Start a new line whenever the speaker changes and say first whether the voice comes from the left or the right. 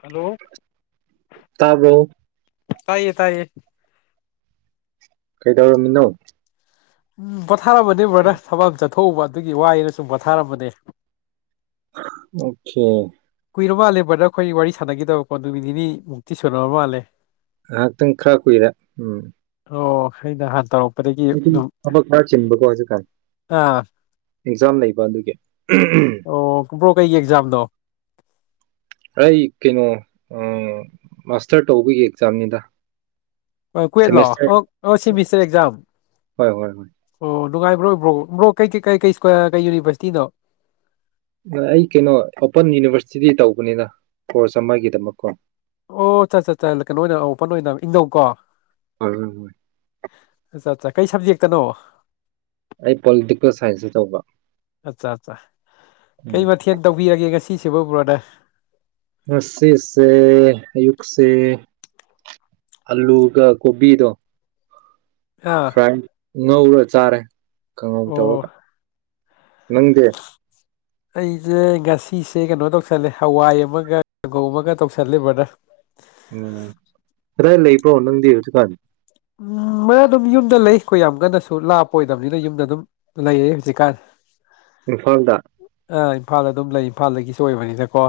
left: hello
right: ꯇꯥꯕꯔꯣ
left: ꯇꯥꯏꯌꯦ ꯇꯥꯏꯌꯦ
right: ꯀꯩꯗꯧꯔꯝꯃꯤꯅꯣ
left: ꯎꯝ [unintelligible] ꯊꯥꯕꯅ ꯕꯗꯔ ꯊꯕꯛ ꯑꯃ ꯆꯠ ꯊꯣꯛꯎꯕ ꯑꯗꯨꯒꯤ ꯋꯥꯌꯦꯅ ꯁꯨꯝ ꯄꯣꯊꯥꯔꯝꯕꯅꯦ
right: ꯑꯣꯀꯦ
left: ꯀꯨꯏꯔꯕ ꯃꯥꯜꯂꯦ ꯕꯔꯗ ꯑꯩꯈꯣꯏ ꯋꯥꯔꯤ ꯁꯥꯟꯅꯈꯤꯗꯕꯀꯣ ꯅꯨꯃꯤꯠ ꯅꯤꯃꯨꯛꯇꯤ ꯁꯨꯅꯔ ꯃꯥꯜꯂꯦ
right: ꯉꯥꯏꯍꯥꯛꯇꯪ ꯈꯔ ꯀꯨꯏꯔꯦ ꯎꯝ
left: ꯑꯣ ꯍ ꯅ ꯍꯥꯟ ꯇꯧꯔꯛꯄ
right: [unintelligible] ꯊꯕꯛ ꯈꯔ ꯆꯤꯟꯕꯀꯣ ꯍꯧꯖꯤꯛ ꯀꯥꯟ
left: ꯑꯥ
right: ꯑꯦꯛꯖꯥꯝ ꯂꯩꯕ ꯑꯗꯨꯒꯤ
left: ꯑꯣ ꯕꯔꯣ ꯀꯩꯒꯤ ꯑꯦꯛꯖꯥꯝꯅꯣ
right: ꯑꯩ ꯀꯩꯅꯣ ꯑꯥ ꯃꯥꯁꯇꯔ ꯇꯧꯕꯒꯤ ꯑꯦꯛꯖꯥꯝꯅꯤꯗ
left: ꯀꯨꯋꯦꯠ ꯂꯣ
right: ꯁꯦꯃꯦꯁꯇꯔ
left: ꯑꯣ ꯑꯣ ꯁꯤꯃꯤꯁꯇꯔ ꯑꯦꯛꯖꯝ
right: ꯍꯣꯏ ꯍꯣꯏ ꯍꯣꯏ
left: ꯑꯣ ꯅꯨꯡꯉꯥꯏꯕ꯭ꯔꯣ ꯕ꯭ꯔꯣ ꯕ꯭ꯔꯣ ꯀꯩꯩ ꯀꯩ ꯀꯩ ꯀꯩ ꯌꯨꯅꯤꯚꯔꯁꯤꯇꯤꯅꯣ
right: ꯑꯩ ꯀꯩꯅꯣ ꯑꯣꯄꯟ ꯌꯨꯅꯤꯚꯔꯁꯤꯇꯤꯗꯤ ꯇꯧꯕꯅꯤꯅ ꯀꯣꯔꯁ ꯑꯃꯒꯤꯗꯃꯛꯀꯣ
left: ꯑꯣ ꯆ ꯆ ꯆ ꯀꯩꯅꯣ ꯑꯣꯏꯅ ꯑꯣꯄꯟ ꯑꯣꯏꯅ ꯏꯪꯅꯧ ꯀꯣ ꯑꯠꯆꯥ ꯑꯠꯆꯥ
right: [unintelligible]
left: ꯀꯩ ꯁꯕꯖꯦꯛꯇꯅꯣ
right: ꯑꯩ ꯄꯣꯂꯤꯇꯤꯀꯦꯜ ꯁꯥꯏꯟꯁꯇ ꯇꯧꯕ
left: ꯑꯠꯆꯥ ꯑꯠꯆꯥ
right: ꯎꯝ
left: ꯀꯩ ꯃꯊꯦꯜ [unintelligible]
right: ꯉꯁꯤꯁꯦ ꯑꯌꯨꯛꯁꯦ ꯑꯜꯂꯨꯒ ꯀꯣꯕꯤꯗꯣ
left: ꯑꯥ
right: ꯐ꯭ꯔꯥꯏ ꯉꯧꯔ ꯆꯥꯔꯦ ꯀꯪꯍꯧ
left: ꯑꯣ
right: ꯇꯔꯒ ꯅꯪꯗꯦ
left: ꯑꯩꯁꯦ ꯉꯁꯤꯁꯦ ꯀꯩꯅꯣ ꯇꯧꯁꯜꯂꯦ ꯍꯋꯥꯏ ꯑꯃꯒ ꯀꯥꯡꯒꯧ ꯑꯃꯒ ꯇꯧꯁꯜꯂꯦ ꯕꯗꯔ
right: ꯎꯝ ꯔꯦꯟ ꯂꯩꯄ꯭ꯔꯣ ꯅꯪꯗꯤ ꯍꯧꯁꯤꯀꯥꯟ
left: ꯎꯝ ꯃꯅ ꯑꯗꯨꯝ ꯌꯨꯝꯗ ꯂꯩ ꯑꯩꯈꯣꯏ ꯌꯥꯝ ꯀꯟꯅꯁꯨ ꯂꯥꯞꯄ ꯑꯣꯏꯗꯕꯅꯤꯅ ꯌꯨꯝꯗ ꯑꯗꯨꯝ ꯂꯩꯔꯦ ꯍꯧꯖꯤꯛꯀꯥꯟ
right: ꯏꯝꯐꯥꯜꯗ
left: ꯑꯥ ꯏꯝꯐꯥꯜ ꯑꯗꯨꯝ ꯂꯩ ꯏꯝꯐꯥꯜꯗꯒꯤꯁꯨ ꯑꯣꯏꯕꯅꯤꯅꯀꯣ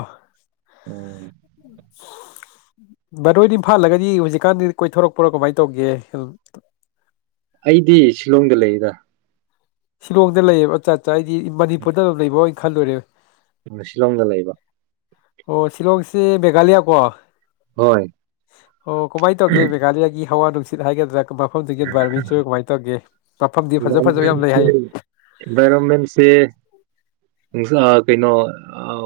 right: ꯑꯣ
left: ꯕꯗ ꯏꯝꯐꯥꯜꯂꯒꯗꯤ ꯍꯧꯖꯤꯛꯀꯥꯟꯗꯤ ꯀꯣꯏꯊꯣꯔꯛꯄꯔꯣ ꯀꯃꯥꯏ ꯇꯧꯒꯦ
right: ꯑꯩꯗꯤ ꯁꯤꯂꯣꯡꯗ ꯂꯩꯗ
left: ꯁꯤꯂꯣꯡꯗ ꯂꯩꯌꯦꯕ ꯑꯆꯥꯆꯥ ꯑꯩꯗꯤ ꯃꯅꯤꯄꯨꯔꯗ ꯂꯩꯕꯣꯏ ꯈꯜꯂꯨꯔꯦ
right: ꯁꯤꯂꯣꯡꯗ ꯂꯩꯕ
left: ꯑꯣ ꯁꯤꯂꯣꯡꯁꯤ ꯃꯦꯘꯂꯤꯌꯥ ꯀꯣ
right: ꯍꯣꯏ
left: ꯑꯣ ꯀꯨꯃꯥꯏ ꯇꯧꯒꯦ ꯃꯦꯒꯥꯥꯂꯤꯌꯥꯒꯤ ꯍꯋꯥ ꯅ ꯁꯤ ꯍꯥꯏꯒꯗ꯭ꯔꯥ ꯃꯐꯝꯗꯨꯒꯤ ꯑꯦꯟꯚꯥꯏꯔꯣꯟꯃꯦꯟꯁꯨ ꯀꯃꯥꯏꯅ ꯇꯧꯒꯦ ꯃꯐꯝꯗꯤ ꯐꯖ ꯐꯖꯕ ꯌꯥꯝ ꯂꯩ ꯍꯥꯏ
right: ꯏꯟꯚꯥꯏꯔꯣꯟꯃꯦꯟꯁꯦ ꯁ ꯀꯩꯅꯣ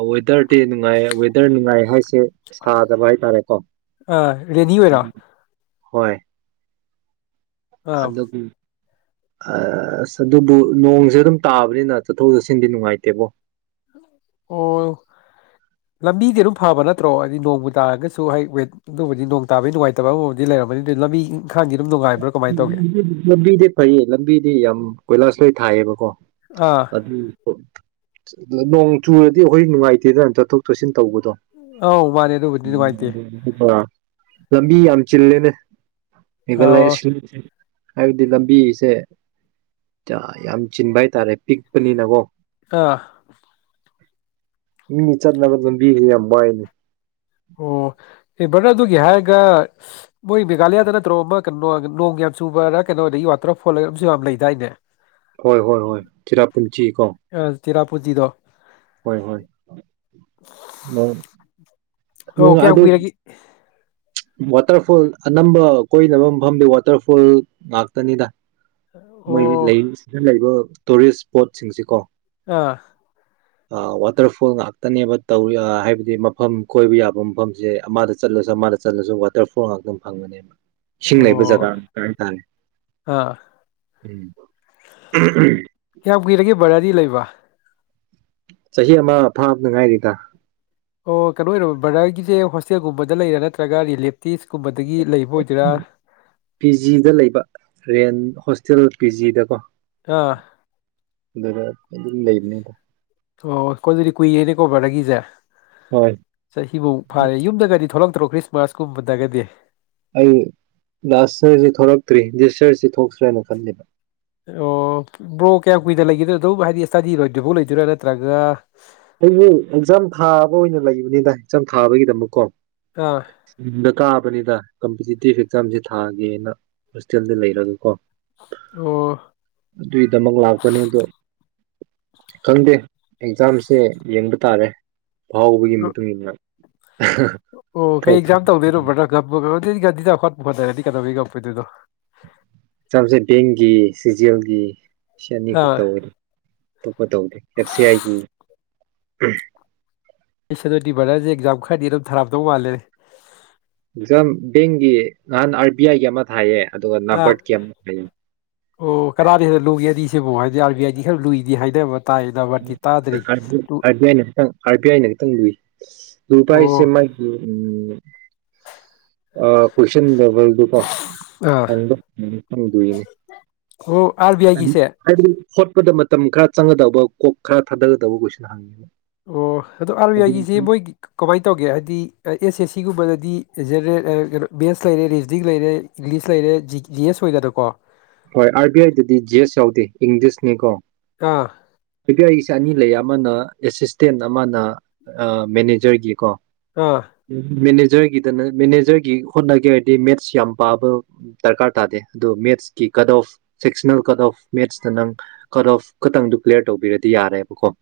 right: ꯋꯦꯗꯔ ꯗꯦ ꯅꯨꯡꯉꯥꯏ ꯋꯦꯗꯔ ꯅꯨꯡꯉꯥꯏ ꯍꯥꯏꯁꯦ ꯁꯥꯗꯕ ꯍꯥꯏꯇꯥꯔꯦꯀꯣ
left: ꯑꯥ ꯔꯦꯅꯤ ꯑꯣꯏꯔꯣ
right: ꯍꯣꯏ
left: ꯑꯥ
right: ꯑꯗ ꯂ ꯎ ꯑꯁ ꯑꯗꯨꯕꯨ ꯅꯣꯡꯁꯦ ꯑꯗꯨꯝ ꯇꯥꯕꯅꯤꯅ ꯆꯠꯊꯣꯛ ꯆꯠꯁꯤꯟꯗꯤ ꯅꯨꯡꯉꯥꯏꯇꯦꯕꯣ
left: ꯑꯣ ꯂꯝꯕꯤꯗꯤ ꯑꯗꯨꯝ ꯐꯕ ꯅꯠꯇ꯭ꯔꯣ ꯍꯥꯏꯗꯤ ꯅꯣꯡꯃ ꯇꯥꯔꯒꯁꯨ ꯍ ꯋꯦꯠ ꯑꯗꯨꯕꯨꯗꯤ ꯅꯣꯡ ꯇꯥꯕꯒꯤ ꯅꯨꯡꯉꯥꯏꯇꯕ ꯑꯃꯕꯨꯗꯤ ꯂꯩꯔꯃꯅꯤ ꯑꯗꯨ ꯂꯝꯕꯤ ꯏꯪꯈꯥꯡꯗꯤ ꯑꯗꯨꯝ ꯅꯨꯡꯉꯥꯏꯕ
right: ꯂꯝꯕꯤꯗꯤ ꯐꯩꯌꯦ ꯂꯝꯕꯤꯗꯤ ꯌꯥꯝ ꯀꯣꯏꯂꯥꯁ ꯂꯣꯏ ꯊꯥꯏꯌꯦꯕꯀꯣ
left: ꯑꯥ
right: ꯑꯗꯨꯗꯤ ꯑ ꯅꯣꯡ ꯆꯨꯔꯗꯤ ꯑꯩꯈꯣꯏ ꯅꯨꯡꯉꯥꯏꯇꯦꯗꯅ ꯆꯠꯊꯣꯛ ꯆꯠꯁꯤꯟ ꯇꯧꯕꯗꯣ
left: ꯑꯧ ꯃꯥꯅꯦ ꯑꯗꯨꯕꯨꯗꯤ ꯅꯨꯡꯉꯥꯏꯇꯦ
right: ꯂꯝꯃꯤ ꯌꯥꯝ ꯆꯦꯅꯦ ꯑꯩꯒꯂ
left: ꯑꯣ
right: ꯍꯥꯏꯕꯗꯤ ꯂꯝꯕꯤꯁꯦ ꯌꯥꯝ ꯆꯤꯟꯕ ꯍꯥꯏꯇꯥꯔꯦ ꯄꯤꯛꯄꯅꯤꯅꯀꯣ
left: ꯑꯥ
right: ꯃꯤ ꯆꯠꯅ ꯆꯠꯅ ꯕꯤ ꯌꯥꯝ ꯌꯥꯝ ꯏꯅꯦ
left: ꯑꯣ ꯑꯦ ꯚꯔꯅ ꯑꯗꯨꯒꯤ ꯍꯥꯏꯔꯒ ꯃꯣꯏ ꯃꯦꯘꯥꯂꯌꯥꯗ ꯅꯠꯇ꯭ꯔꯣ ꯑꯃ ꯀꯩꯅꯣ ꯅꯣꯡ ꯌꯥꯝ ꯆꯨꯕꯗ ꯀꯩꯅꯣ ꯑꯗꯒꯤ ꯋꯥꯇꯔꯐꯣꯜ ꯑꯃꯁꯝꯨ ꯌꯥꯝ ꯂꯩꯗꯥꯏꯅꯦ
right: ꯍꯣꯏ ꯍꯣꯏ ꯍꯣꯏ ꯆꯔꯥ ꯄꯨꯨꯟꯆꯤꯀꯣ
left: ꯄꯨꯖꯤꯗ
right: ꯍꯣꯏ ꯍꯣꯏ ꯑ
left: ꯑꯣ ꯀꯌꯥ ꯀꯏꯔꯒꯦ
right: ꯋꯥꯇꯔꯐꯣꯜ ꯑꯅꯝꯕ ꯀꯣꯏꯅꯕ ꯃꯐꯝꯗꯤ ꯋꯥꯇꯔꯐꯣꯜ ꯉꯥꯛꯇꯅꯤꯗ
left: ꯑꯣ
right: ꯃꯣꯏ ꯂꯩ ꯂꯩꯕ ꯇꯨꯔꯤꯁ ꯁ꯭ꯄꯣꯠꯁꯤꯡꯁꯤ ꯀꯣ
left: ꯑꯥ
right: ꯋꯥꯇꯔꯐꯣꯜ ꯉꯥꯛꯇꯅꯦꯕ ꯇꯧꯔꯤ ꯍꯥꯏꯕꯗꯤ ꯃꯐꯝ ꯀꯣꯏꯕ ꯌꯥꯕ ꯃꯐꯝꯁꯦ ꯑꯃꯗ ꯆꯠꯂꯁꯨ ꯑꯃꯗ ꯆꯠꯂꯁꯨ ꯋꯥꯇꯔꯐꯣꯜ ꯉꯥꯛꯇꯪ ꯐꯪꯕꯅꯦꯕ ꯁꯤꯁꯤꯡ ꯂꯩꯕꯨꯖꯒꯥꯒ
left: ꯑꯣ
right: ꯇꯅꯤ
left: ꯑꯥ
right: ꯎꯝ ꯎꯝ ꯎꯝ
left: ꯌꯥꯒꯤꯔꯒꯦ ꯕꯔꯌꯥꯗꯤ ꯂꯩꯕ
right: ꯆꯍꯤ ꯑꯃ ꯐꯥꯞꯅꯉꯥꯏꯔꯤꯗ
left: ꯑꯣ ꯀꯩꯅꯣ ꯑꯣꯏꯔꯕꯣ ꯕ꯭ꯔꯗꯔꯒꯤꯁꯦ ꯍꯣꯁꯇꯦꯜꯒꯨꯝꯕꯗ ꯂꯩꯔꯥ ꯅꯠꯇ꯭ꯔꯒ ꯔꯤꯂꯦꯞꯇꯤꯁꯀꯨꯝꯕꯗ
right: ꯄꯤꯖꯤꯗ ꯂꯩꯕ ꯔꯦꯟ ꯍ ꯇꯤꯜ ꯄꯤ ꯖꯤꯗ ꯀꯣ
left: ꯑꯥ
right: ꯑꯗꯨꯔ ꯂꯩꯔꯅꯤ
left: ꯑꯣ ꯀꯣꯏꯗꯗꯤ ꯀꯨꯏꯅꯦ ꯀꯣꯔꯕꯔꯒ ꯆꯦ
right: ꯍꯣꯏ
left: ꯆꯍꯤꯐꯧ ꯐꯥꯔꯦ ꯌꯨꯝꯗꯒꯗꯤ ꯊꯣꯛꯂꯛꯇ ꯄꯠꯇ꯭ꯔꯣ ꯈ꯭ꯔꯤꯁꯃꯥꯁꯀꯨꯝꯕ ꯇꯒꯗꯤ
right: ꯑꯩ ꯂꯥꯁꯔꯁꯤ ꯊꯣꯛꯂꯛꯇ꯭ꯔꯤ ꯂꯤꯗꯤꯁꯔꯁꯤ ꯊꯣꯛꯁ꯭ꯔꯦꯅ ꯈꯟꯜꯂꯤꯦꯕ
left: ꯑꯣ ꯕ꯭ꯔꯣ ꯀꯌꯥꯝ ꯀꯨꯏꯅ ꯂꯩꯒꯗꯣ ꯑꯗꯨꯝ ꯍꯥꯏꯗꯤ ꯏꯁꯇꯗꯤ ꯔꯣꯏꯗꯨꯐꯥꯎ ꯂꯩꯗꯣꯏꯔꯥ ꯅꯠꯇ꯭ꯔꯒ
right: ꯑꯩꯕꯨ ꯑꯦꯛꯖꯥꯝ ꯊꯥꯕ ꯑꯣꯏꯅ ꯂꯩ ꯅꯨꯅꯤꯗ ꯍꯆꯝ ꯊꯥꯕꯒꯤꯗꯃꯛꯀꯣ
left: ꯑꯥ
right: ꯎ ꯀꯥꯕꯅꯤꯗ ꯀꯝꯄꯤꯇꯤꯇꯤꯞ ꯑꯦꯛꯖꯥꯝꯁꯦ ꯊꯥꯒꯦꯅ ꯍꯣꯁꯇꯦꯜꯗ ꯂꯩꯔꯒ ꯀꯣ
left: ꯑꯣ
right: ꯑꯗꯨꯒꯤꯗꯃꯛ ꯂꯥꯛꯄꯅꯤ ꯑꯗꯣ ꯈꯪꯗꯦ ꯑꯦꯛꯖꯥꯝꯁ ꯦ ꯌꯦꯡ ꯇꯥꯔꯦ ꯐꯥꯎꯕꯒꯤ ꯃꯇꯨꯡ ꯏꯟꯅ
left: ꯑꯣ ꯀꯩꯥꯏ ꯑꯦꯛꯖꯥꯝ ꯇꯧꯗꯔꯣ꯭ꯔꯒ ꯑꯗꯨꯗꯤꯗꯤꯗ ꯍꯈꯠꯄ ꯈꯣꯠꯅꯔꯗꯤ ꯀꯗꯧꯒꯤ ꯀꯝꯄꯩꯗꯨꯗꯣ
right: ꯆꯝꯁꯦ ꯕꯦꯡꯒꯤ ꯁꯤꯖꯦꯜꯒꯤ ꯁꯅꯤ
left: ꯑꯥ
right: ꯈꯠꯇ ꯑꯣꯏꯅꯤ ꯇꯧꯗꯦ ꯑꯦꯐ ꯁꯤ ꯑꯥꯏꯒꯤ ꯎꯝ
left: ꯑꯩ ꯁꯗꯗꯤ ꯕꯗꯔꯁꯦ ꯑꯦꯛꯖꯥꯝ ꯈꯔꯗꯤ ꯑꯗꯨꯝ ꯊꯔꯥꯞꯗꯧ ꯃꯥꯜꯂꯦ
right: ꯕꯦꯡꯒꯤ ꯅꯍꯥꯟ ꯑꯥꯔ ꯕꯤ ꯑꯥꯏꯒꯤ ꯑꯃ ꯊꯥꯏꯌꯦ ꯑꯗꯨꯒ
left: ꯑꯥ
right: ꯅꯥꯕꯔꯠꯀꯤ ꯑꯃ ꯍꯥꯏꯌꯦ
left: ꯑꯣ ꯀꯗꯥꯗꯤ ꯍꯗ ꯂꯨꯒꯦꯗꯤ ꯁꯤꯕꯨ ꯍꯥꯏꯗꯤ ꯑꯥꯔ ꯕꯤ ꯑꯥꯏꯗꯤ ꯈꯔ ꯂꯨꯏꯗꯤ ꯍꯥꯏꯅꯕ ꯇꯥꯏ ꯅꯝꯕꯔꯗꯤ ꯇꯥꯗ꯭ꯔꯤ
right: ꯑꯥꯔ ꯕꯤ
left: ꯂꯨ
right: ꯑꯥꯏꯅ ꯈꯤꯇꯪ ꯑꯥꯔ ꯕꯤ ꯑꯥꯏꯅ ꯈꯤꯇꯪ ꯂꯨꯏ ꯂꯨꯕ ꯍꯥꯏꯁꯦ
left: ꯑꯣ
right: ꯃꯥꯒꯤ ꯎ ꯑ ꯀ꯭ꯣꯏꯟ
left: ꯑꯥ
right: ꯣꯗ ꯐꯪꯗꯣꯏꯅꯤ
left: ꯑꯣ ꯑꯥꯔ ꯕꯤ ꯑꯥꯏꯒꯤꯁꯦ
right: ꯍꯥꯏꯕꯗꯤ ꯍꯣꯠꯄꯗ ꯃꯇꯝ ꯈꯔ ꯆꯪꯒꯗꯕ ꯀꯣꯛ ꯈꯔ ꯊꯥꯗꯒꯗꯕ ꯀꯣꯏꯁꯟ ꯍꯪꯉꯕ
left: ꯑꯣ ꯑꯗꯣ ꯑꯥꯔ ꯕꯤ ꯑꯥꯏꯒꯤꯁꯦ ꯃꯣꯏ ꯀꯃꯥꯏꯅ ꯇꯧꯒꯦ ꯍꯥꯏꯗꯤ ꯑꯦꯁ ꯑꯦꯁ ꯁꯤꯒꯨꯝꯕꯗꯗꯤ ꯖꯦꯅꯔꯦꯜ ꯀꯩꯅꯣ ꯕꯦꯟꯁ ꯂꯩꯔꯦ ꯔꯤꯖꯗꯤꯡ ꯂꯩꯔꯦ ꯏꯪꯂꯤꯁ ꯂꯩꯔꯦ ꯖꯤ ꯖꯤ ꯑꯦꯁ ꯑꯣꯏꯗꯅꯀꯣ
right: ꯍꯣꯏ ꯑꯥꯏ ꯕꯤ ꯑꯥꯏꯗꯗꯤ ꯖꯤ ꯑꯦꯁ ꯌꯥꯎꯗꯦ ꯏꯪꯂꯤꯁꯅꯤꯀꯣ
left: ꯑꯥ
right: ꯗꯤ ꯑꯩꯁꯦ ꯑꯅꯤ ꯂꯩꯌꯦ ꯑꯃꯅ ꯑꯦꯁꯤꯁꯇꯦꯟ ꯑꯃꯅ ꯑ ꯃꯦꯅꯦꯖꯔꯒꯤꯀꯣ
left: ꯑꯥ
right: ꯎꯝ ꯃꯦꯅꯦꯁ ꯖꯔꯒꯤꯗ ꯃꯦꯅꯦꯖꯔꯒꯤ ꯍꯣꯠꯅꯒꯦ ꯍꯥꯏꯔꯗꯤ ꯃꯦꯠꯁ ꯌꯥꯝ ꯄꯥꯕ ꯗꯔꯀꯥꯔ ꯇꯥꯗꯦ ꯑꯗꯣ ꯃꯦꯠꯁꯀꯤ cut of sectional cut of ꯃꯦꯠꯁꯇ ꯅꯪ ꯀꯠ ꯑꯣꯐ ꯈꯇꯪꯗꯨ ꯀ꯭ꯂꯤꯌꯥꯔ ꯇꯧꯕꯤꯔꯗꯤ ꯌꯥꯔꯦꯕꯀꯣ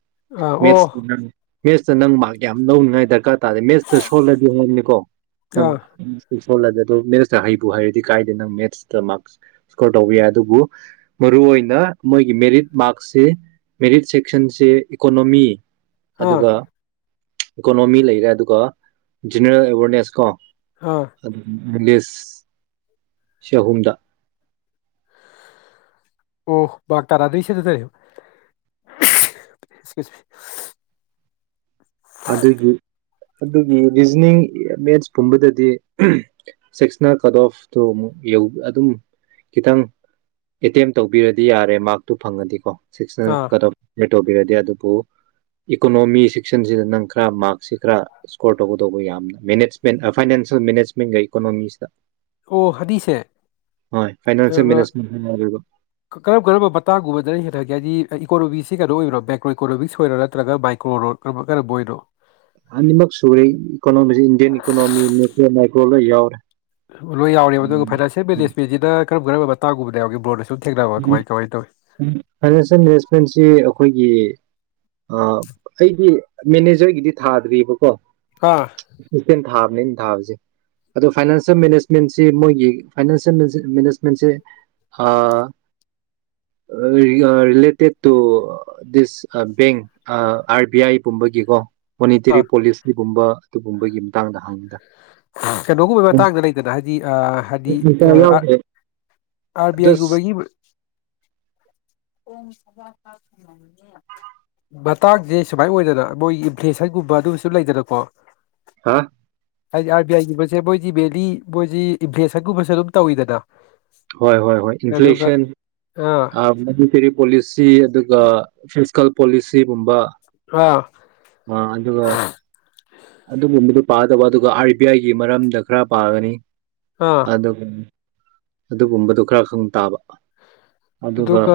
left: ꯑꯥ ꯑꯣ
right: ꯃꯦꯠꯁꯇ ꯅꯪ ꯃꯦꯠꯁꯇ ꯅꯪ ꯃꯥꯔꯛ ꯌꯥꯝꯅ ꯂꯧꯅꯉꯥꯏ ꯗꯔꯀꯥꯔ ꯇꯥꯗꯦ ꯃꯦꯠꯁꯇ ꯁꯣꯜꯂꯗꯤ ꯅꯪꯅꯦꯀꯣ ꯅꯪ
left: ꯑꯥ
right: ꯁꯣꯜꯂꯗ ꯑ ꯑꯗꯣ ꯃꯦꯠꯁꯇ ꯍꯩꯕꯨ ꯍꯥꯏꯔꯗꯤ ꯀꯥꯏꯗꯦ ꯅꯪ ꯃꯦꯠꯁꯇ ꯃꯥꯔꯛꯁ ꯏꯁꯀꯣꯔ ꯇꯧꯕ ꯌꯥꯏ ꯑꯗꯨꯕꯨ ꯃꯔꯨꯑꯣꯏ ꯑꯣꯏꯅ ꯃꯣꯏꯒꯤ ꯃꯦꯔꯤꯠ ꯃꯥꯔꯛꯁꯤ ꯃꯦꯔꯤꯠ ꯁꯦꯛꯁꯟꯁꯦ ꯏꯀꯣꯅꯣꯃꯤ
left: ꯑꯥ
right: ꯑꯗꯨꯒ ꯏꯀꯣꯅꯣꯃꯤ ꯂꯩꯔꯦ ꯑꯗꯨꯒ ꯖꯦꯅꯔꯦꯜ ꯑꯦꯋꯥꯔꯅꯦꯁ ꯀꯣ
left: ꯑꯥ
right: ꯑꯗꯨ ꯃꯤꯂꯦꯁ ꯆꯍꯨꯝꯗ
left: ꯑꯣ ꯃꯥꯔꯛ ꯇꯔꯥꯗꯩ ꯁꯤꯗꯗꯩ
right: ꯑꯗꯨꯒꯤ ꯑꯗꯨꯒꯤ ꯔꯤꯖꯅꯤꯡ ꯃꯦꯠꯁ ꯀꯨꯝꯕꯗꯗꯤ ꯑꯝ ꯁꯦꯛꯁꯅꯦꯜ ꯀꯠ ꯑꯣꯐꯇꯣ ꯑꯃꯨꯛ ꯌꯧ ꯑꯗꯨꯝ ꯈꯤꯇꯪ ꯑꯦꯇꯦꯝ ꯇꯧꯕꯤꯔꯗꯤ ꯌꯥꯔꯦ ꯃꯥꯔꯛꯇꯨ ꯐꯪꯉꯗꯤꯀꯣ ꯁꯦꯛꯁꯟ
left: ꯑꯥ
right: ꯀꯠ ꯑꯣꯐ ꯇꯧꯕꯤꯔꯗꯤ ꯑꯗꯨꯕꯨ ꯏꯀꯣꯅꯣꯃꯤꯁ ꯁꯤꯗ ꯅꯪ ꯈꯔ ꯃꯥꯔꯛꯁꯤ ꯈꯔ ꯏꯁꯀꯣꯔ ꯇꯧꯒꯗꯧꯕ ꯌꯥꯝꯅ ꯃꯦꯅꯦꯖꯃꯦꯟ ꯑ ꯐꯥꯏꯅꯥꯟꯁꯤꯌꯦꯜ ꯃꯦꯅꯦꯖꯃꯦꯟꯒ ꯏꯀꯣꯅꯣꯃꯤꯁꯤꯗ
left: ꯑꯣ ꯍꯗꯤꯁꯦ
right: ꯍꯣꯏ ꯐꯥꯏꯅꯥꯟꯁꯤꯌꯦꯜ
left: ꯑꯟꯏꯟꯇꯦꯜꯂꯤꯖꯦꯕꯜ
right: ꯃꯦꯅꯦꯖꯃꯦꯟ ꯍꯥꯏꯔꯒ
left: ꯀꯔꯝ ꯀꯔꯝꯕ ꯃꯇꯥꯡꯒꯨꯝꯕꯗꯅ ꯍꯦꯟꯅꯒꯦ ꯍꯥꯏꯗꯤ ꯍꯥꯏꯗꯤ ꯏꯀꯣꯅꯣꯃꯤꯁꯁꯤ ꯀꯩꯅꯣ ꯑꯣꯏꯔꯣ ꯕꯦꯀ꯭ꯔꯣ ꯏꯀꯣꯅꯣꯃꯤꯛꯁ ꯑꯣꯏꯔꯣ ꯅꯠꯇ꯭ꯔꯒ ꯃꯥꯏꯀ꯭ꯔꯣ ꯔꯣꯠ ꯀꯔ ꯀꯔꯝꯕ ꯑꯣꯏꯅꯣ
right: ꯑꯅꯤꯃꯛ ꯁꯨꯔꯦ ꯔꯣꯜꯂ ꯌꯥꯎꯔꯦ
left: ꯂꯣꯏ ꯌꯥꯎꯔꯦꯕ ꯑꯗꯨꯒ
right: ꯎꯝ
left: ꯐꯥꯏꯅꯥꯟꯁꯤꯌꯦꯜ ꯃꯦꯅꯦꯖꯃꯦꯟꯁꯤꯗ ꯀꯔꯝ ꯀꯝꯕ ꯃꯇꯥꯡ ꯒꯨꯝꯕꯗ ꯌꯥꯎꯒꯦ ꯕ꯭ꯔꯣꯅ ꯁꯨꯝ ꯊꯦꯡꯅꯕ
right: ꯎꯝ
left: ꯀꯃꯥꯏ ꯀꯃꯥꯏꯅ ꯇꯧꯏ
right: ꯎꯝ ꯐꯥꯏꯅꯥꯏꯟꯁꯤꯁꯦꯟ ꯔꯦꯁꯄꯦꯟꯁꯤ ꯑꯈꯣꯏꯒꯤ ꯑ ꯑꯩꯗꯤ ꯃꯦꯅꯦꯖꯔꯒꯤꯗꯤ ꯊꯥꯗ꯭ꯔꯤꯌꯦꯕꯀꯣ
left: ꯑꯥ
right: ꯁꯤꯇꯦꯟ ꯊꯥ ꯅꯦꯟ ꯊꯥꯕꯁꯦ ꯑꯗꯣ ꯐꯥꯏꯅꯥꯟꯁꯤꯌꯦꯜ ꯃꯦꯅꯦꯖꯃꯦꯟꯁꯤ ꯃꯣꯏꯒꯤ ꯐꯥꯏꯅꯥꯟꯁꯤꯌꯦꯜ ꯃꯤꯖꯤ ꯃꯦꯅꯦꯖꯃꯦꯟꯁꯦ ꯑ ꯌꯤ ꯑ related to this uh bank R B I ꯄꯨꯝꯕꯒꯤꯀꯣ ꯃꯣꯅꯤꯇꯦꯔꯤ ꯄꯣꯂꯤꯁ ꯀꯤ ꯒꯨꯝꯕ ꯑꯗꯨꯒꯨꯝꯕꯒꯤ ꯃꯇꯥꯡꯗ ꯍꯪꯕꯗ
left: ꯀꯩꯅꯣꯒꯨꯝꯕꯩ ꯃꯇꯥꯡꯗ ꯂꯩꯗꯅ ꯍꯥꯏꯗꯤ ꯑ ꯍꯥꯏꯗꯤ ꯑ
right: ꯌꯥꯎꯗꯦ
left: ꯑꯥꯔ ꯕꯤ ꯑꯥꯏ
right: ꯖꯁ
left: ꯒꯨꯝꯕꯒꯤ ꯃ ꯎꯝ ꯃꯇꯥꯡꯁꯦ ꯁꯨꯃꯥꯏꯅ ꯑꯣꯏꯗꯅ ꯃꯣꯏꯒꯤ ꯏꯟꯐ꯭ꯂꯦꯁꯟꯒꯨꯝꯕ ꯑꯗꯨꯝꯕꯁꯨ ꯂꯩꯗꯅꯀꯣ
right: ꯍꯥ
left: ꯍꯥꯏꯗꯤ ꯑꯥꯔ ꯕꯤ ꯑꯥꯏꯒꯨꯝꯕꯁꯦ ꯃꯣꯏꯗꯤ ꯃꯦꯜꯂꯤ ꯃꯣꯏꯁꯤ ꯏꯟꯐ꯭ꯂꯦꯁꯟꯒꯨꯝꯕꯁꯨ ꯑꯗꯨꯝ ꯇꯧꯋꯤꯗꯅ
right: ꯍꯣꯏ ꯍꯣꯏ ꯍꯣꯏ
left: ꯑꯗꯨꯒ
right: ꯏꯟꯐ꯭ꯂꯦꯁꯟ
left: ꯑꯥ
right: ꯃꯅꯤꯇꯦꯔꯤ ꯄꯣꯂꯤꯁꯤ ꯑꯗꯨꯒ ꯐꯤꯀ ꯄꯣꯂꯤꯁꯤꯒꯨꯝꯕ
left: ꯑꯥ
right: ꯑ ꯑꯗꯨ ꯑꯗꯨꯒꯒ ꯑꯗꯨꯒꯨꯝꯕꯗꯨ ꯄꯥꯗꯕ ꯑꯗꯨꯒ ꯑꯥꯔ ꯕꯤ ꯑꯥꯏꯒꯤ ꯃꯔꯝꯗ ꯈꯔ ꯄꯥꯒꯅꯤ
left: ꯑꯥ
right: ꯑꯗ ꯑꯗꯨꯒꯨꯝꯕꯗꯣ ꯈꯔ ꯈꯪ ꯇꯥꯕ
left: ꯑꯗꯨꯒ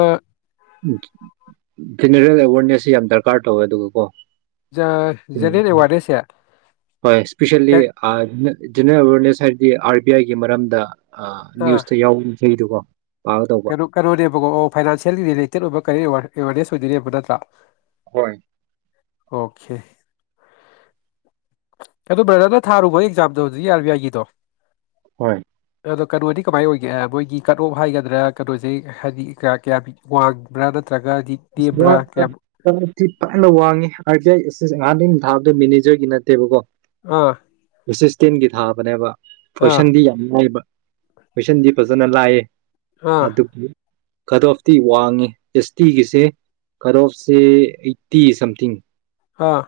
right: ꯎꯝ ꯖꯦꯅꯔꯦꯜ ꯑꯦꯋꯥꯦꯔꯅꯦꯁꯁꯤꯦ ꯌꯥꯝ ꯗꯔꯀꯥꯔ ꯇꯧꯋꯦ ꯑꯗꯨꯒ ꯀꯣ
left: ꯖꯦꯔꯤꯦꯟ ꯑꯦꯋꯥꯔꯗꯦꯁꯌꯥ
right: ꯍꯣꯏ ꯏꯁꯄꯦꯁꯂꯤ ꯑ ꯖꯦꯅꯔꯦꯜ ꯑꯦꯋꯔꯅꯦꯁ ꯍꯥꯏꯔꯗꯤ ꯑꯥꯔ ꯕꯤ ꯑꯥꯏꯒꯤ ꯃꯔꯝꯗ
left: ꯑꯥ
right: ꯅ꯭ꯌꯨꯁꯇ ꯌꯥꯎ ꯊꯔꯀꯣ
left: ꯀꯩꯅꯣ ꯀꯩꯅꯣꯅꯦꯕꯀꯣ ꯑꯣ ꯐꯥꯏꯅꯥꯟꯁꯤꯌꯦꯦꯜꯒꯤ ꯔꯤꯂꯦꯇꯦꯠ ꯑꯣꯏꯕ ꯀꯔꯤ ꯑꯣꯏ ꯋꯥꯔꯦ ꯃꯦ ꯁꯨꯖꯅꯤꯦꯕꯅꯠꯇ꯭ꯔꯥ
right: ꯍꯣꯏ
left: ꯑꯣꯀꯦ ꯑꯗꯨꯣ ꯕ꯭ꯔꯗꯔꯅ ꯊꯥꯔꯨꯕ ꯑꯦꯛꯖꯥꯝꯗꯣ ꯍꯧꯖꯤꯛ ꯑꯔ ꯕꯤ ꯑꯥꯏꯒꯤꯗꯣ
right: ꯍꯣꯏ
left: ꯑꯗꯣ ꯀꯩꯅꯣꯗꯤ ꯀꯃꯥꯏ ꯑꯣꯏꯒꯦ ꯃꯣꯏꯒꯤ ꯀꯠ ꯑꯣꯐ ꯍꯥꯏꯒꯗꯣ ꯑꯗꯨꯗꯅ ꯀꯩꯅꯣꯁꯦ ꯍꯥꯏꯗꯤ ꯀꯌꯥ ꯋꯥꯡꯕ꯭ꯔꯥꯅ
right: ꯤ ꯐꯥꯏꯅ ꯋꯥꯡꯉꯤ ꯑꯥꯔ ꯕꯤ ꯑꯥꯏ ꯁꯤ ꯑꯍꯥꯟꯥꯟꯕ ꯊꯥꯕꯗꯣ ꯃꯦꯅꯦꯖꯔꯒꯤ ꯅꯠꯇꯦꯕꯀꯣ
left: ꯑꯥ
right: ꯁꯤꯛꯁꯇꯤꯟꯒꯤ ꯊꯥꯕꯅꯦꯕ
left: ꯑꯥ
right: ꯄꯣꯏꯁꯟꯗꯤ ꯌꯥꯝꯅꯨꯡꯥꯏꯕ ꯃꯤꯁꯟꯗꯤ ꯄꯖꯅꯂꯑ
left: ꯑꯥ
right: ꯑꯗꯨ ꯑꯗꯨꯕꯨ ꯀꯗ ꯑꯣꯐꯇꯤ ꯋꯥꯡꯉꯤ ꯑꯦꯁ ꯇꯤꯒꯤꯁꯤ ꯀꯔꯣꯁꯦ ꯑꯩꯠꯇꯤ ꯁꯝꯊꯤꯡ
left: ꯑꯥ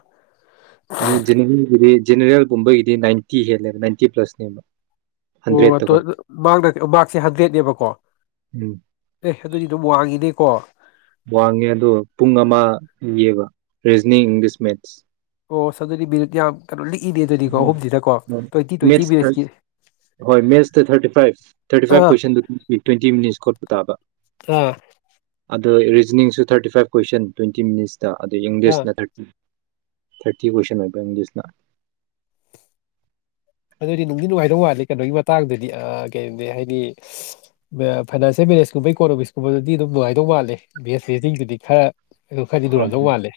right: ꯑꯅꯤ ꯖꯦꯅꯔꯦꯜꯒꯨꯝꯕꯒꯤꯗꯤ ꯅꯥꯏꯟꯇꯤ ꯍꯦꯜꯂꯦꯕ ꯅꯥꯏꯟꯇꯤ ꯄ꯭ꯂꯁꯅꯦꯕ
left: ꯑꯣ
right: ꯍꯟꯗ꯭ꯔꯦꯠꯇꯀꯣ
left: ꯃꯗ ꯃꯥꯔꯛꯁꯦ ꯍꯟꯗ꯭ꯔꯦꯠꯅꯦꯕꯀꯣ
right: ꯎꯝ
left: ꯑꯦ ꯑꯗꯨꯗꯤ ꯑꯗꯨꯝ ꯋꯥꯡꯉꯅꯦꯀꯣ
right: ꯋꯥꯡꯉꯦ ꯑꯗꯣ ꯄꯨꯡ ꯑꯃ ꯌꯦꯕ ꯔꯦꯖꯅꯤ ꯏꯪꯂꯤꯁ ꯃꯦꯠꯁ
left: ꯑꯣ ꯁ ꯑꯗꯨꯗꯤ ꯕꯤꯔꯠꯤꯌꯥ
right: ꯎꯝꯣꯏ
left: ꯇ꯭ꯋꯦꯟꯇꯤ
right: ꯃꯦꯠꯁꯇ
left: ꯃꯤꯅꯠꯁꯀꯤ
right: ꯍꯣꯏ ꯃꯦꯠꯁꯇ ꯊꯥꯔꯇꯤ ꯐꯥꯏꯚ ꯊꯥꯔꯇꯤ ꯐꯥꯏꯚ
left: ꯑꯥ
right: ꯀꯣꯏꯁꯟꯗꯨ ꯇ꯭ꯋꯦꯟꯇꯤ ꯃꯤꯅꯤꯠꯁ ꯈꯣꯠꯄ ꯇꯥꯕ
left: ꯑ
right: ꯑꯗꯣ ꯔꯤꯖꯅꯤꯡꯁꯨ thirty five question twenty minutes ꯇ ꯑꯗꯨꯗ
left: ꯑꯥ
right: ꯏꯪꯂꯤꯁꯅ ꯊꯥꯔꯇꯤ ꯊꯔꯇꯤ ꯀ꯭ꯋꯁꯟ ꯍꯥꯏ ꯄꯦ ꯏꯟꯖꯁꯅꯅꯥ
left: ꯑꯗꯨꯗꯤ ꯅꯨꯡꯗꯤ ꯅꯨꯡꯉꯥꯏꯗꯧ ꯃꯥꯠꯂꯦ ꯀꯩꯅꯣꯒꯤ ꯃꯇꯥꯡꯗꯨꯗꯤ ꯀꯩꯅꯤ ꯍꯥꯏꯗꯤ ꯐꯥꯏꯅꯥꯟꯁꯤꯌꯦꯜ ꯃꯦꯔꯦꯖꯀꯨꯝꯕ ꯏꯀꯣꯅꯣꯃꯤꯛꯁꯀꯨꯝꯕꯗꯗꯤ ꯑꯗꯨꯝ ꯅꯨꯡꯉꯥꯏꯗꯧ ꯃꯥꯠꯂꯦ ꯦꯁꯦꯁꯤꯡꯗꯨꯗꯤ ꯈꯔ ꯑꯗꯨ ꯈꯔꯗꯤ ꯂꯨꯔꯝꯗꯧ ꯃꯥꯜꯂꯦ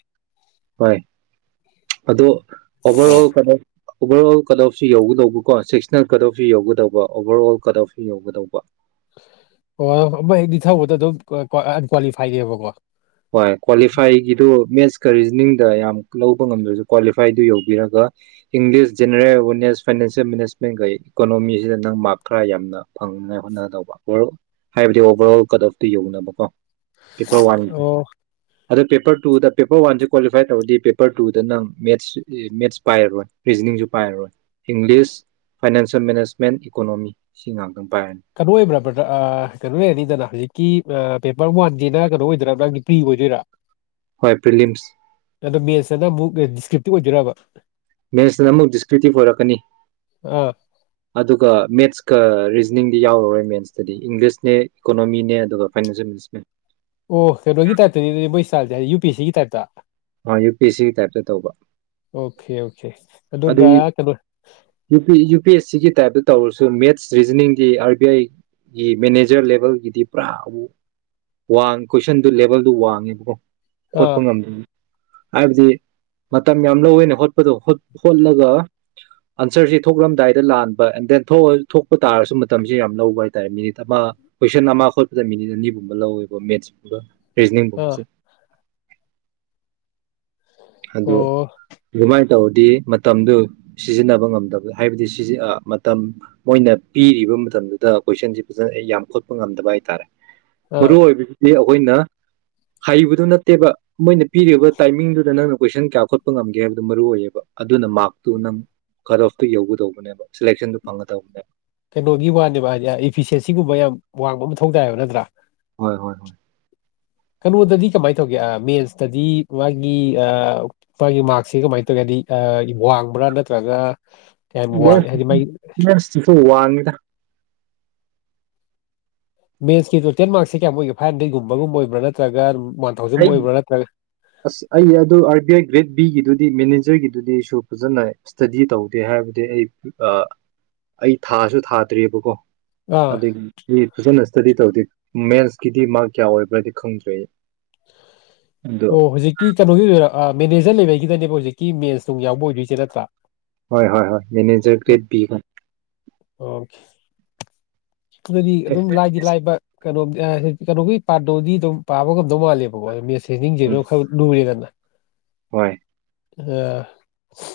right: ꯍꯣꯏ ꯍꯣꯏ ꯑꯣ ꯑꯣꯚꯔ ꯑꯣꯜ ꯀꯩꯅꯣ ꯑꯣꯚꯔ ꯑꯣꯜ ꯀꯠ ꯑꯣꯐꯁꯤ ꯌꯧꯒꯗꯧꯕꯀꯣ ꯁꯤꯁꯅꯦꯜ ꯀꯠ ꯑꯣꯐꯁꯤ ꯌꯧꯒꯗꯧꯕ ꯑꯣꯚꯔ ꯑꯣꯜ ꯀꯠ ꯑꯣꯐꯁꯨ ꯌꯧꯒꯗꯧꯕ
left: ꯑꯣ ꯑꯃ ꯍꯦꯛꯅꯤ ꯊꯧꯕꯗ ꯑꯗꯨꯝ ꯑꯟꯀ꯭ꯋꯥꯂꯤꯐꯥꯏꯗꯦꯕꯀꯣ
right: ꯍꯣꯏ ꯀ꯭ꯋꯥꯂꯤꯐꯥꯏꯒꯤꯗꯨ ꯃꯦꯠꯁ ꯀ ꯔꯤꯖꯅꯤꯡꯗ ꯌꯥꯝ ꯂꯧꯕ ꯉꯝꯗ꯭ꯔꯁꯨ ꯀ꯭ꯋꯥꯂꯤꯐꯥꯏꯗꯨ ꯌꯧꯕꯤꯔꯒ ꯏꯪꯂꯤꯁ ꯖꯦꯅꯔꯦꯜ ꯑꯦꯋꯔꯅꯦꯁ ꯐꯥꯏꯅꯥꯟꯁꯤꯌꯦꯜ ꯃꯦꯅꯦꯖꯃꯦꯟꯒꯩ ꯏꯀꯣꯅꯣꯃꯤꯁꯤꯗ ꯅꯪ ꯃꯥꯔꯛ ꯈꯔ ꯌꯥꯝꯅ ꯐꯪꯉꯥꯏ ꯍꯣꯠꯅꯒꯗꯧꯕ ꯍꯥꯏꯕꯗꯤ ꯑꯣꯚꯔ ꯑꯣꯜ ꯀꯠ ꯑꯣꯐꯇꯨ ꯌꯧꯅꯕ ꯀꯣ ꯏꯄꯥ ꯋꯥꯟ
left: ꯑꯣ
right: ꯑꯗꯣ ꯄꯦꯄꯔ ꯇꯨꯗ ꯄꯦꯄꯔ ꯋꯥꯟꯁꯦ ꯀ꯭ꯋꯥꯂꯤꯐꯥꯏ ꯇꯧꯔꯗꯤ ꯄꯦꯄꯔ ꯇꯨꯗ ꯅꯪ ꯃꯦꯠꯁ ꯃꯦꯠꯁ ꯄꯥꯏꯔꯔꯣꯏ ꯔꯤꯖꯅꯤꯡꯁꯨ ꯄꯥꯏꯔꯔꯣꯏ ꯏꯪꯂꯤꯁ ꯐꯥꯏꯅꯥꯟꯁꯤꯌꯦꯜ ꯃꯦꯅꯦꯖꯃꯦꯟ ꯏꯀꯣꯅꯣꯃꯤ ꯁꯤ ꯉꯥꯡꯇ
left: ꯀꯩꯅꯣ ꯑꯣꯏꯕ꯭ꯔꯥꯕ꯭ꯔꯗ ꯀꯩꯅꯣ ꯑꯣꯏꯔꯅꯤꯗꯅ ꯍꯧꯖꯤꯛꯀꯤ ꯄꯦꯄꯔ ꯋꯥꯟꯁꯤꯅ ꯀꯩꯅꯣ ꯑꯣꯏꯗꯣꯏꯔꯥ ꯅꯪꯒꯤ ꯄ꯭ꯔꯤ ꯑꯣꯏꯗꯣꯏꯔꯥ
right: ꯍꯣꯏ ꯄꯂꯤꯝꯁ
left: ꯑꯗꯣ ꯃꯦꯠꯁꯇꯅ ꯑꯃꯨꯛ ꯗꯤꯁꯀ꯭ꯔꯤꯞꯇꯤ ꯑꯣꯏꯗꯣꯏꯔꯕ
right: ꯃꯦꯠꯁꯅ ꯑꯃꯨꯛ ꯗꯤꯁꯀ꯭ꯨꯇꯤꯞ ꯑꯣꯏꯔꯛꯀꯅꯤ
left: ꯑꯥ
right: ꯑꯗꯨꯒ ꯃꯦꯠꯁꯀ ꯔꯤꯖꯅꯤꯡꯗꯤ ꯌꯥꯎꯔꯔꯣꯏ ꯃꯦꯟꯁꯇꯗꯤ ꯏꯪꯂꯤꯁꯅꯦ ꯏꯀꯣꯅꯣꯃꯤꯅꯦ ꯑꯗꯨꯒ ꯐꯥꯏꯅꯥꯟꯁꯤꯌꯦꯜꯁꯅꯦ
left: ꯑꯣ ꯐꯦ ꯔꯣꯒ ꯇꯩꯁ ꯆ ꯄꯤ ꯁꯤꯒꯤ ꯇꯥꯏꯞꯇ
right: ꯌꯨ ꯄꯤ ꯑꯦꯁ ꯁꯤꯒꯤ ꯇꯥꯏꯞꯇ ꯇꯧꯕ
left: ꯑꯣꯀꯦ ꯑꯣꯀꯦ ꯑꯗꯨꯒ
right: ꯑꯗꯩ
left: ꯀꯩꯅꯣ
right: ꯌꯨ ꯄꯤ ꯑꯦꯁ ꯁꯤ ꯁꯤꯒꯤ ꯇꯥꯏꯞꯇ ꯇꯧꯔꯁꯨ ꯃꯦꯠꯁ ꯔꯤꯖꯅꯤꯡꯒꯤ ꯑꯥꯔ ꯕꯤ ꯑꯥꯏꯒꯤ ꯃꯦꯅꯦꯖꯔ ꯂꯦꯚꯦꯜꯒꯤꯗꯤ ꯄꯨꯔꯥ ꯋꯥꯡ ꯀꯣꯏꯁꯟꯗꯨ ꯂꯦꯚꯦꯜꯗꯨ ꯋꯥꯡꯉꯦꯕꯀꯣ ꯈꯣꯠꯄ
left: ꯑꯥ
right: ꯉꯝꯗꯅꯤ ꯍꯥꯏꯕꯗꯤ ꯃꯇꯝ ꯌꯥꯝ ꯂꯧꯋꯦꯅ ꯍꯣꯠꯄꯗꯣ ꯍꯣꯠꯂꯒ ꯑꯟꯁꯔꯁꯤ ꯊꯣꯛꯂꯝꯂꯝꯗꯥꯏꯗ ꯂꯥꯟꯕ ꯑꯦꯟ ꯗꯦꯟ ꯊꯣꯛꯄ ꯇꯥꯔꯁꯨ ꯃꯇꯝꯁꯤꯦ ꯌꯥꯝ ꯂꯧꯕ ꯍꯥꯏꯇꯥꯔꯦ ꯃꯤꯅꯤꯠ ꯑꯃ ꯀꯣꯏꯁꯟ ꯑꯃ ꯈꯣꯠꯄꯗ ꯃꯤꯅꯤꯠ ꯑꯅꯤꯒꯨꯝꯕ ꯂꯧꯋꯦꯕ ꯃꯦꯠꯁꯨꯒ
left: ꯑꯥ
right: ꯄꯔꯤꯖꯅꯤꯡꯕꯣꯁꯦ ꯑꯗ
left: ꯑꯣ
right: ꯃꯥꯏ ꯇꯧꯔꯗꯤ ꯃꯇꯝꯗꯨ ꯁꯤꯖꯤꯟꯅꯕ ꯉꯝꯗꯕ ꯍꯥꯏꯕꯗꯤ ꯃꯇꯝ ꯃꯣꯏꯅ ꯄꯤꯔꯤꯕ ꯃꯇꯝꯗꯨꯗ ꯀꯣꯏꯁꯟꯁꯤ ꯐꯖꯅ ꯌꯥꯝꯈꯣꯠꯄ ꯉꯝꯗꯕ ꯍꯥꯏꯇꯥꯔꯦ
left: ꯑꯥ
right: ꯐꯔꯨ ꯑꯣꯏ ꯑꯩꯈꯣꯏꯅ ꯍꯩꯕꯗꯨ ꯅꯠꯇꯦꯕ ꯃꯣꯏꯅ ꯄꯤꯔꯤꯕ ꯇꯥꯏꯃꯤꯡꯗꯨꯗ ꯅꯪꯅ ꯀꯣꯏꯁꯟ ꯀꯌꯥ ꯈꯣꯠꯄ ꯉꯝꯒꯦ ꯍꯥꯏꯕꯗꯨ ꯃꯔꯨꯑꯣ ꯑꯣꯏꯌꯦꯕ ꯑꯗ ꯑꯗꯨꯅ ꯃꯥꯛꯇꯨꯅꯪ ꯀꯠ ꯑꯣꯐꯇꯣ ꯌꯧꯒꯗꯧꯕꯅꯦꯕ ꯁꯤꯂꯦꯛꯁꯟꯗꯨ ꯐꯪꯒꯗꯧꯕꯅꯦꯕ
left: ꯀꯩꯅꯣꯒꯤ ꯋꯥꯅꯦꯕ ꯍꯥꯏꯗꯤ ꯏꯐꯤꯁꯦꯟꯁꯤꯒꯨꯝꯕ ꯌꯥꯝ ꯋꯥꯡꯕꯜ ꯃꯊꯧ ꯇꯥꯏꯌꯦꯕ ꯅꯠꯇ꯭ꯔꯥ
right: ꯍꯣꯏ ꯍꯣꯏ ꯍꯣꯏ
left: ꯀꯩꯅꯣꯗꯗꯤ ꯀꯃꯥꯏꯅ ꯇꯧꯒꯦ ꯃꯦꯟꯁꯇꯗꯤ ꯃꯥꯒꯤ ꯑ ꯃꯥꯒꯤ ꯃꯥꯔꯛꯁꯦ ꯀꯃꯥꯏꯅ ꯇꯧꯒꯦ ꯍꯥꯏꯗꯤ ꯋꯥꯡꯕ꯭ꯔꯥ ꯅꯠꯇ꯭ꯔꯒ ꯀꯌꯥꯝ ꯋꯥꯡꯉꯦ ꯍꯥꯏꯗꯤ ꯃꯥꯒꯤ
right: ꯑꯟꯏꯟꯇꯦꯜꯂꯤꯖꯦꯕꯜ ꯋꯥꯡ ꯉꯤꯗ
left: ꯃꯦꯟꯁꯀꯤ ꯇꯣꯇꯦꯜ ꯃꯥꯔꯛꯁꯦ ꯀꯌꯥꯃꯨꯛꯒꯦ ꯐꯥꯏꯚꯟꯗꯦꯠꯒꯨꯝꯕꯒꯨꯝꯕ꯭ꯔꯥ ꯅꯠꯇ꯭ꯔꯒ ꯋꯥꯟ ꯊꯥꯎꯖꯟ
right: ꯑꯩ
left: ꯑꯣꯏꯕ꯭ꯔꯥ ꯅꯠꯇ꯭ꯔꯒ
right: ꯑꯁ ꯑꯩ ꯑꯗꯨ ꯑꯥꯔ ꯕꯤ ꯑꯥꯏ ꯒ꯭ꯔꯦꯠ ꯕꯤꯒꯤꯗꯨꯗꯤ ꯃꯦꯅꯤꯖ ꯐꯦꯆꯔꯒꯤꯗꯨꯗꯤ ꯑꯩꯁꯨ ꯐꯖꯅ ꯏꯁ꯭ꯇꯗꯤ ꯇꯧꯗꯦ ꯍꯥꯏꯕꯗꯤ ꯑꯩ ꯑ ꯑꯩ ꯊꯥꯁꯨ ꯊꯥꯗ꯭ꯔꯤꯌꯦꯕꯀꯣ
left: ꯑꯥ
right: ꯑꯗꯨꯒꯤ ꯐꯖꯅ ꯏꯁꯇꯗꯤ ꯇꯧꯗꯦ ꯃꯦꯟꯁꯀꯤꯗꯤ ꯃꯥꯔꯛ ꯀꯌꯥ ꯑꯣꯏꯕ꯭ꯔꯗꯤ ꯈꯪꯗ꯭ꯔꯦ ꯑꯗꯣ
left: ꯑꯣ ꯍꯧꯖꯤꯛꯀꯤ ꯀꯩꯅꯣꯒꯤ ꯑ ꯃꯦꯅꯦꯖꯔ ꯂꯦꯕꯦꯜꯒꯤꯗꯅꯦꯕ ꯍꯧꯖꯤꯛꯀꯤ ꯃꯦꯟꯁ ꯅꯨꯡ ꯌꯥꯎꯕ ꯑꯣꯏꯗꯣꯏꯁꯦ ꯅꯠꯇ꯭ꯔꯥ
right: ꯍꯣꯏ ꯍꯣꯏ ꯍꯣꯏ ꯃꯦꯅꯦꯖꯔ ꯒ꯭ꯔꯦꯠ ꯄꯤ ꯀꯣ
left: ꯑꯣꯈꯤ ꯑꯗꯨꯗꯤ ꯑꯗꯨꯝ ꯂꯥꯏꯗꯤ ꯂꯥꯏꯕ ꯀꯩꯅꯣꯝ ꯀꯩꯅꯣꯒꯤ ꯄꯥꯗꯧꯗꯤ ꯑꯗꯨꯝ ꯄꯥꯕ ꯉꯝꯗꯧ ꯃꯥꯜꯂꯦꯕꯀꯣ ꯍꯦꯗꯤꯡꯖꯤꯁꯨ ꯈꯔꯗꯤ ꯂꯨꯔꯦꯗꯅ
right: ꯍꯣꯏ
left: ꯑ